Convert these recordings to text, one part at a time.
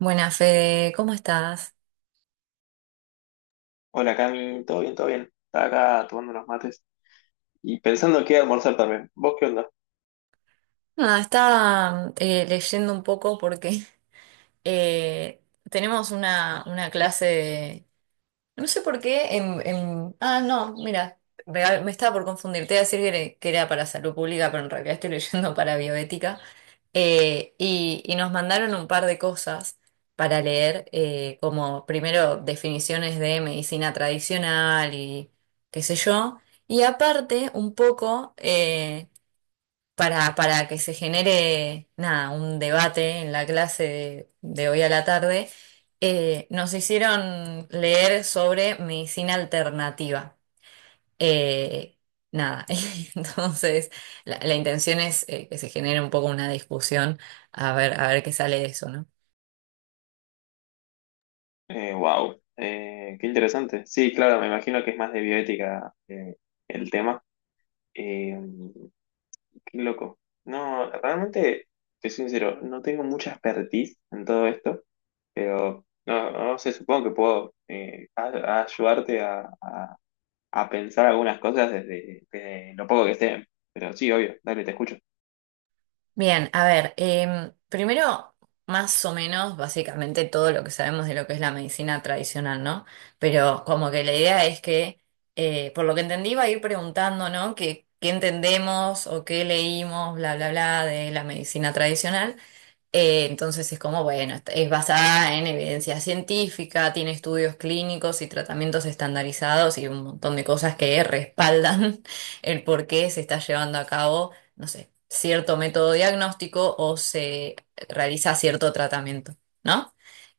Buenas, Fede, ¿cómo estás? Hola Cami, todo bien, todo bien. Estaba acá tomando unos mates y pensando qué almorzar también. ¿Vos qué onda? Nada, estaba leyendo un poco porque eh, tenemos una clase de. No sé por qué Ah, no, mira, me estaba por confundir. Te iba a decir que era para salud pública, pero en realidad estoy leyendo para bioética. Y, nos mandaron un par de cosas para leer, como primero definiciones de medicina tradicional y qué sé yo, y aparte un poco, para que se genere, nada, un debate en la clase de hoy a la tarde, nos hicieron leer sobre medicina alternativa. Eh, Nada, entonces la intención es que se genere un poco una discusión, a ver qué sale de eso, ¿no? Wow, Qué interesante. Sí, claro, me imagino que es más de bioética el tema. Eh, qué loco. No, realmente, te soy sincero, no tengo mucha expertise en todo esto, pero no, no sé, supongo que puedo a- ayudarte a pensar algunas cosas desde lo poco que sé. Pero sí, obvio, dale, te escucho. Bien, a ver, primero, más o menos, básicamente todo lo que sabemos de lo que es la medicina tradicional, ¿no? Pero como que la idea es que, por lo que entendí, va a ir preguntando, ¿no? ¿Qué, entendemos o qué leímos, bla, bla, bla, de la medicina tradicional? Entonces es como, bueno, es basada en evidencia científica, tiene estudios clínicos y tratamientos estandarizados y un montón de cosas que respaldan el por qué se está llevando a cabo, no sé, cierto método diagnóstico o se realiza cierto tratamiento, ¿no?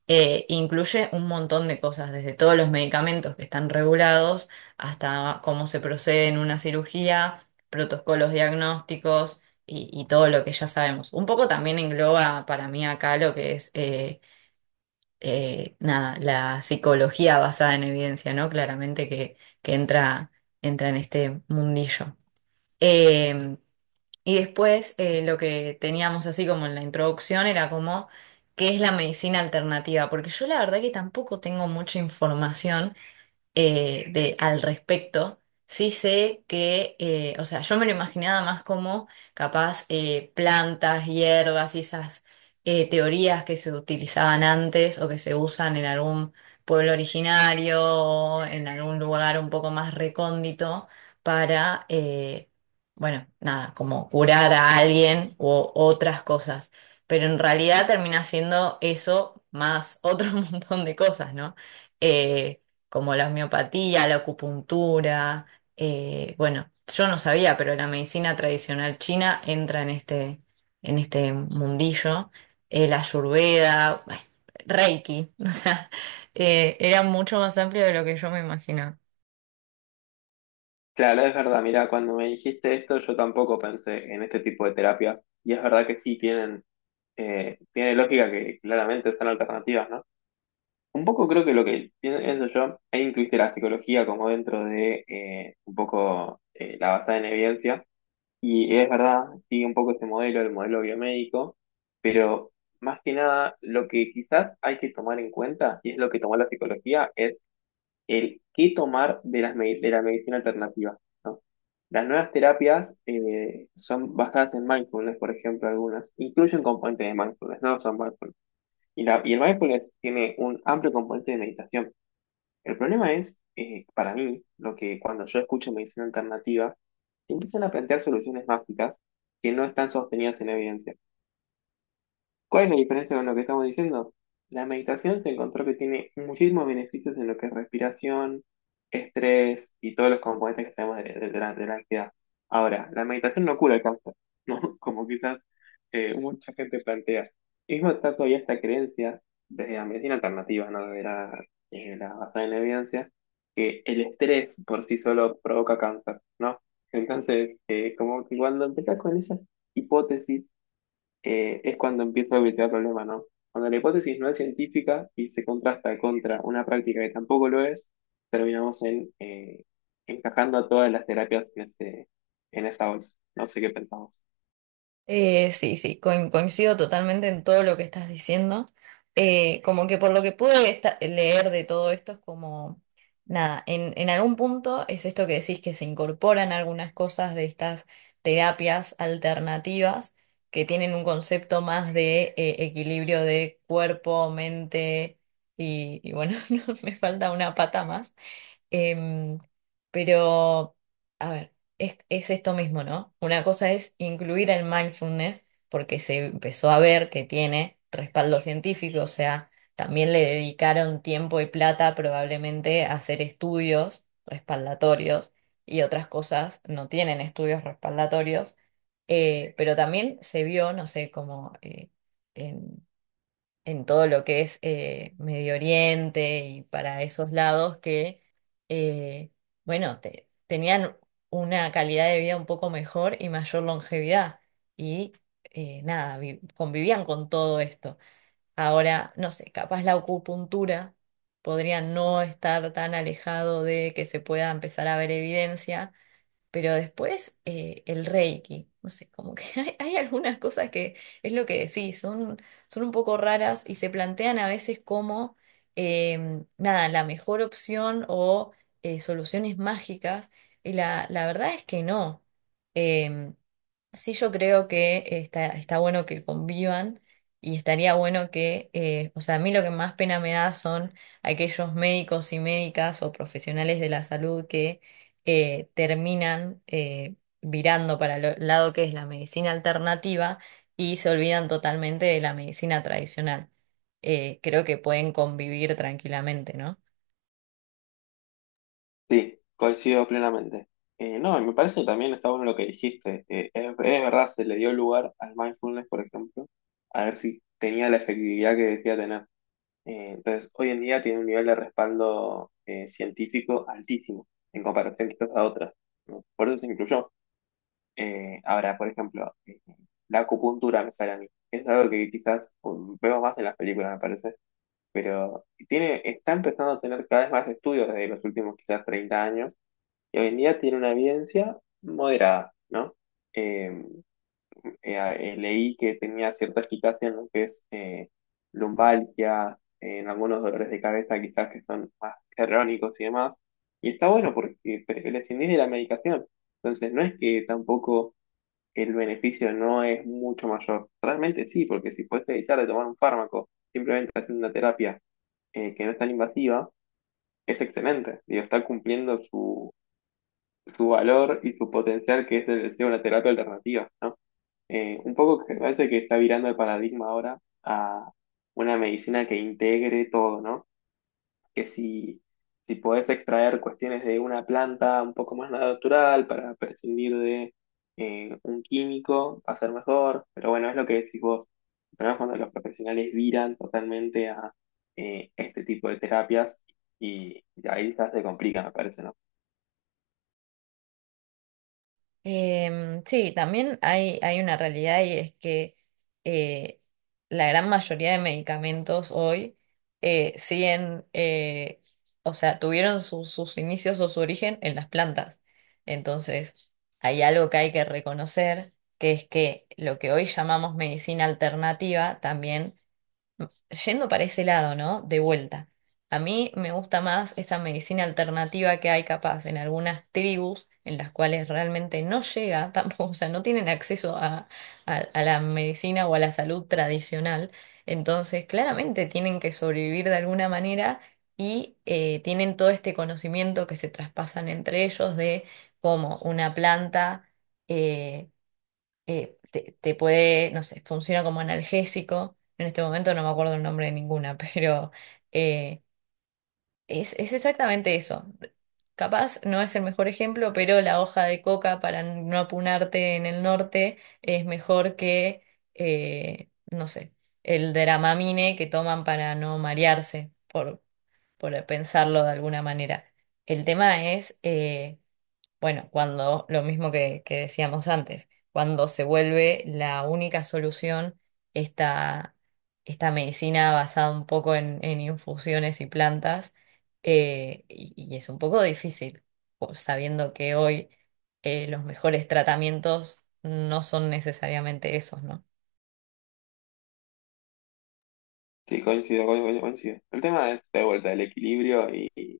Incluye un montón de cosas, desde todos los medicamentos que están regulados hasta cómo se procede en una cirugía, protocolos diagnósticos y todo lo que ya sabemos. Un poco también engloba para mí acá lo que es nada, la psicología basada en evidencia, ¿no? Claramente que entra en este mundillo. Em, y después lo que teníamos así como en la introducción era como qué es la medicina alternativa, porque yo la verdad que tampoco tengo mucha información al respecto. Sí sé que, o sea, yo me lo imaginaba más como capaz plantas, hierbas y esas teorías que se utilizaban antes o que se usan en algún pueblo originario o en algún lugar un poco más recóndito para, bueno, nada, como curar a alguien o otras cosas. Pero en realidad termina siendo eso más otro montón de cosas, ¿no? Eh, Como la homeopatía, la acupuntura. Bueno, yo no sabía, pero la medicina tradicional china entra en este mundillo. La Ayurveda, bueno, Reiki, o sea, era mucho más amplio de lo que yo me imaginaba. Claro, es verdad, mira, cuando me dijiste esto yo tampoco pensé en este tipo de terapias y es verdad que sí tienen, tiene lógica que claramente son alternativas, ¿no? Un poco creo que lo que pienso yo, e incluiste la psicología como dentro de un poco la basada en evidencia y es verdad, sigue un poco ese modelo, el modelo biomédico, pero más que nada lo que quizás hay que tomar en cuenta y es lo que tomó la psicología es el qué tomar de la medicina alternativa, ¿no? Las nuevas terapias son basadas en mindfulness, por ejemplo, algunas. Incluyen componentes de mindfulness, no son mindfulness. Y el mindfulness tiene un amplio componente de meditación. El problema es, para mí, lo que cuando yo escucho medicina alternativa, se empiezan a plantear soluciones mágicas que no están sostenidas en evidencia. ¿Cuál es la diferencia con lo que estamos diciendo? La meditación se encontró que tiene muchísimos beneficios en lo que es respiración, estrés y todos los componentes que sabemos de de la ansiedad. Ahora, la meditación no cura el cáncer, ¿no? Como quizás mucha gente plantea. Mismo está todavía esta creencia desde la medicina alternativa, ¿no? De la, la basada en evidencia, que el estrés por sí solo provoca cáncer, ¿no? Entonces, como que cuando empezás con esa hipótesis, es cuando empieza a evitar el problema, ¿no? Cuando la hipótesis no es científica y se contrasta contra una práctica que tampoco lo es, terminamos en encajando a todas las terapias en esa bolsa. No sé qué pensamos. Sí, sí, coincido totalmente en todo lo que estás diciendo. Como que por lo que pude leer de todo esto es como, nada, en algún punto es esto que decís que se incorporan algunas cosas de estas terapias alternativas que tienen un concepto más de equilibrio de cuerpo, mente y bueno, no, me falta una pata más. Em, pero, a ver, es esto mismo, ¿no? Una cosa es incluir el mindfulness porque se empezó a ver que tiene respaldo científico, o sea, también le dedicaron tiempo y plata probablemente a hacer estudios respaldatorios y otras cosas no tienen estudios respaldatorios, pero también se vio, no sé, como, en en todo lo que es Medio Oriente y para esos lados que, eh, bueno, tenían una calidad de vida un poco mejor y mayor longevidad. Y nada, convivían con todo esto. Ahora, no sé, capaz la acupuntura podría no estar tan alejado de que se pueda empezar a ver evidencia, pero después el Reiki, no sé, como que hay algunas cosas que es lo que decís, son un poco raras y se plantean a veces como, nada, la mejor opción o soluciones mágicas. Y la verdad es que no. Em, Sí, yo creo que está bueno que convivan y estaría bueno que, o sea, a mí lo que más pena me da son aquellos médicos y médicas o profesionales de la salud que terminan virando para el lado que es la medicina alternativa y se olvidan totalmente de la medicina tradicional. Creo que pueden convivir tranquilamente, ¿no? Sí, coincido plenamente. No, y me parece que también está bueno lo que dijiste. Es verdad, se le dio lugar al mindfulness, por ejemplo, a ver si tenía la efectividad que decía tener. Entonces, hoy en día tiene un nivel de respaldo científico altísimo en comparación quizás a otras. ¿No? Por eso se incluyó. Ahora, por ejemplo, la acupuntura me sale a mí. Es algo que quizás veo más en las películas, me parece, pero tiene, está empezando a tener cada vez más estudios desde los últimos quizás 30 años y hoy en día tiene una evidencia moderada, ¿no? Eh, eh, Leí que tenía cierta eficacia en lo que es lumbalgia, en algunos dolores de cabeza quizás que son más crónicos y demás. Y está bueno porque prescindís de la medicación. Entonces no es que tampoco el beneficio no es mucho mayor. Realmente sí, porque si puedes evitar de tomar un fármaco simplemente haciendo una terapia que no es tan invasiva, es excelente. Digo, está cumpliendo su valor y su potencial que es el de ser una terapia alternativa, ¿no? Un poco que me parece que está virando el paradigma ahora a una medicina que integre todo, ¿no? Que si, Si podés extraer cuestiones de una planta un poco más natural para prescindir de un químico, va a ser mejor. Pero bueno, es lo que decís vos. El problema es cuando los profesionales viran totalmente a este tipo de terapias y ahí ya se complica, me parece, ¿no? Sí, también hay, una realidad y es que eh, la gran mayoría de medicamentos hoy siguen, o sea, tuvieron sus inicios o su origen en las plantas. Entonces, hay algo que hay que reconocer, que es que lo que hoy llamamos medicina alternativa también, yendo para ese lado, ¿no? De vuelta. A mí me gusta más esa medicina alternativa que hay capaz en algunas tribus en las cuales realmente no llega tampoco, o sea, no tienen acceso a la medicina o a la salud tradicional. Entonces, claramente tienen que sobrevivir de alguna manera y tienen todo este conocimiento que se traspasan entre ellos de cómo una planta eh, te puede, no sé, funciona como analgésico. En este momento no me acuerdo el nombre de ninguna, pero eh, es exactamente eso. Capaz no es el mejor ejemplo, pero la hoja de coca para no apunarte en el norte es mejor que, no sé, el Dramamine que toman para no marearse, por pensarlo de alguna manera. El tema es bueno, cuando lo mismo que decíamos antes, cuando se vuelve la única solución esta, esta medicina basada un poco en, infusiones y plantas, y es un poco difícil, sabiendo que hoy los mejores tratamientos no son necesariamente esos, ¿no? Sí, coincido, coincido, coincido. El tema es de vuelta el equilibrio y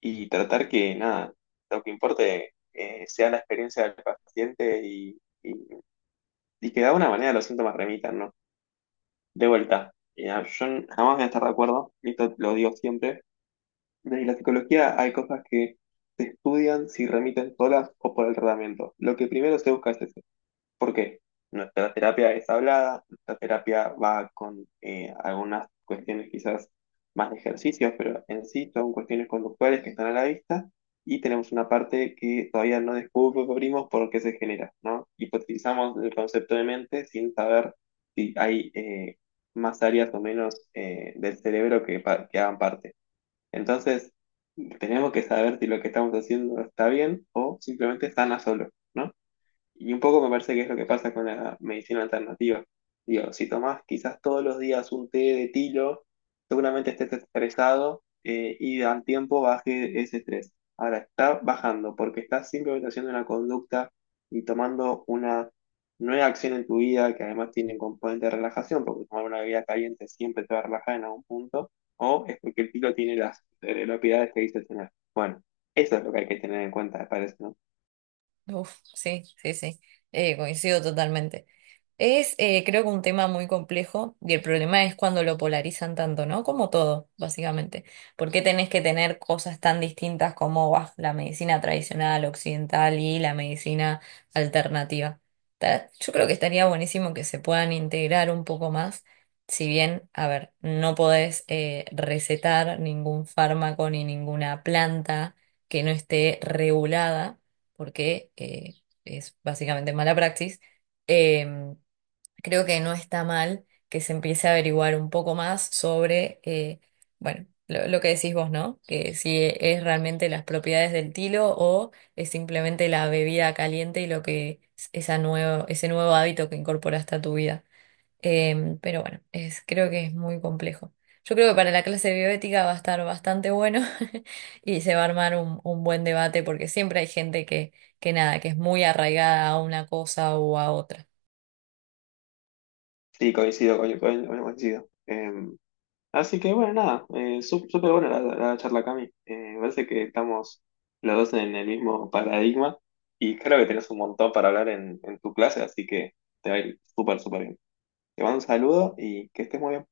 tratar que nada, lo que importe sea la experiencia del paciente y que de alguna manera los síntomas remitan, ¿no? De vuelta, yo jamás voy a estar de acuerdo, y esto lo digo siempre, de la psicología hay cosas que se estudian si remiten solas o por el tratamiento. Lo que primero se busca es eso. ¿Por qué? Nuestra terapia es hablada, nuestra terapia va con algunas cuestiones quizás más de ejercicios, pero en sí son cuestiones conductuales que están a la vista y tenemos una parte que todavía no descubrimos por qué se genera, ¿no? Hipotetizamos el concepto de mente sin saber si hay más áreas o menos del cerebro que hagan parte. Entonces, tenemos que saber si lo que estamos haciendo está bien o simplemente están a solo, ¿no? Y un poco me parece que es lo que pasa con la medicina alternativa. Digo, si tomás quizás todos los días un té de tilo, seguramente estés estresado y al tiempo baje ese estrés. Ahora está bajando porque estás simplemente haciendo una conducta y tomando una nueva acción en tu vida que además tiene un componente de relajación, porque tomar una bebida caliente siempre te va a relajar en algún punto, o es porque el tilo tiene las propiedades que dice tener. Bueno, eso es lo que hay que tener en cuenta, me parece, ¿no? Uf, sí, sí, sí. Coincido totalmente. Creo que un tema muy complejo y el problema es cuando lo polarizan tanto, ¿no? Como todo, básicamente. ¿Por qué tenés que tener cosas tan distintas como bah, la medicina tradicional occidental y la medicina alternativa? Yo creo que estaría buenísimo que se puedan integrar un poco más, si bien, a ver, no podés recetar ningún fármaco ni ninguna planta que no esté regulada porque es básicamente mala praxis, eh, creo que no está mal que se empiece a averiguar un poco más sobre, bueno, lo que decís vos, ¿no? Que si es realmente las propiedades del tilo o es simplemente la bebida caliente y lo que es ese nuevo hábito que incorporaste a tu vida. Pero bueno, creo que es muy complejo. Yo creo que para la clase de bioética va a estar bastante bueno y se va a armar un buen debate porque siempre hay gente que nada, que es muy arraigada a una cosa o a otra. Sí, coincido, bueno, coincido. Así que bueno, nada, súper buena la charla, Cami. Me parece que estamos los dos en el mismo paradigma y creo que tenés un montón para hablar en tu clase, así que te va a ir súper, súper bien. Te mando un saludo y que estés muy bien.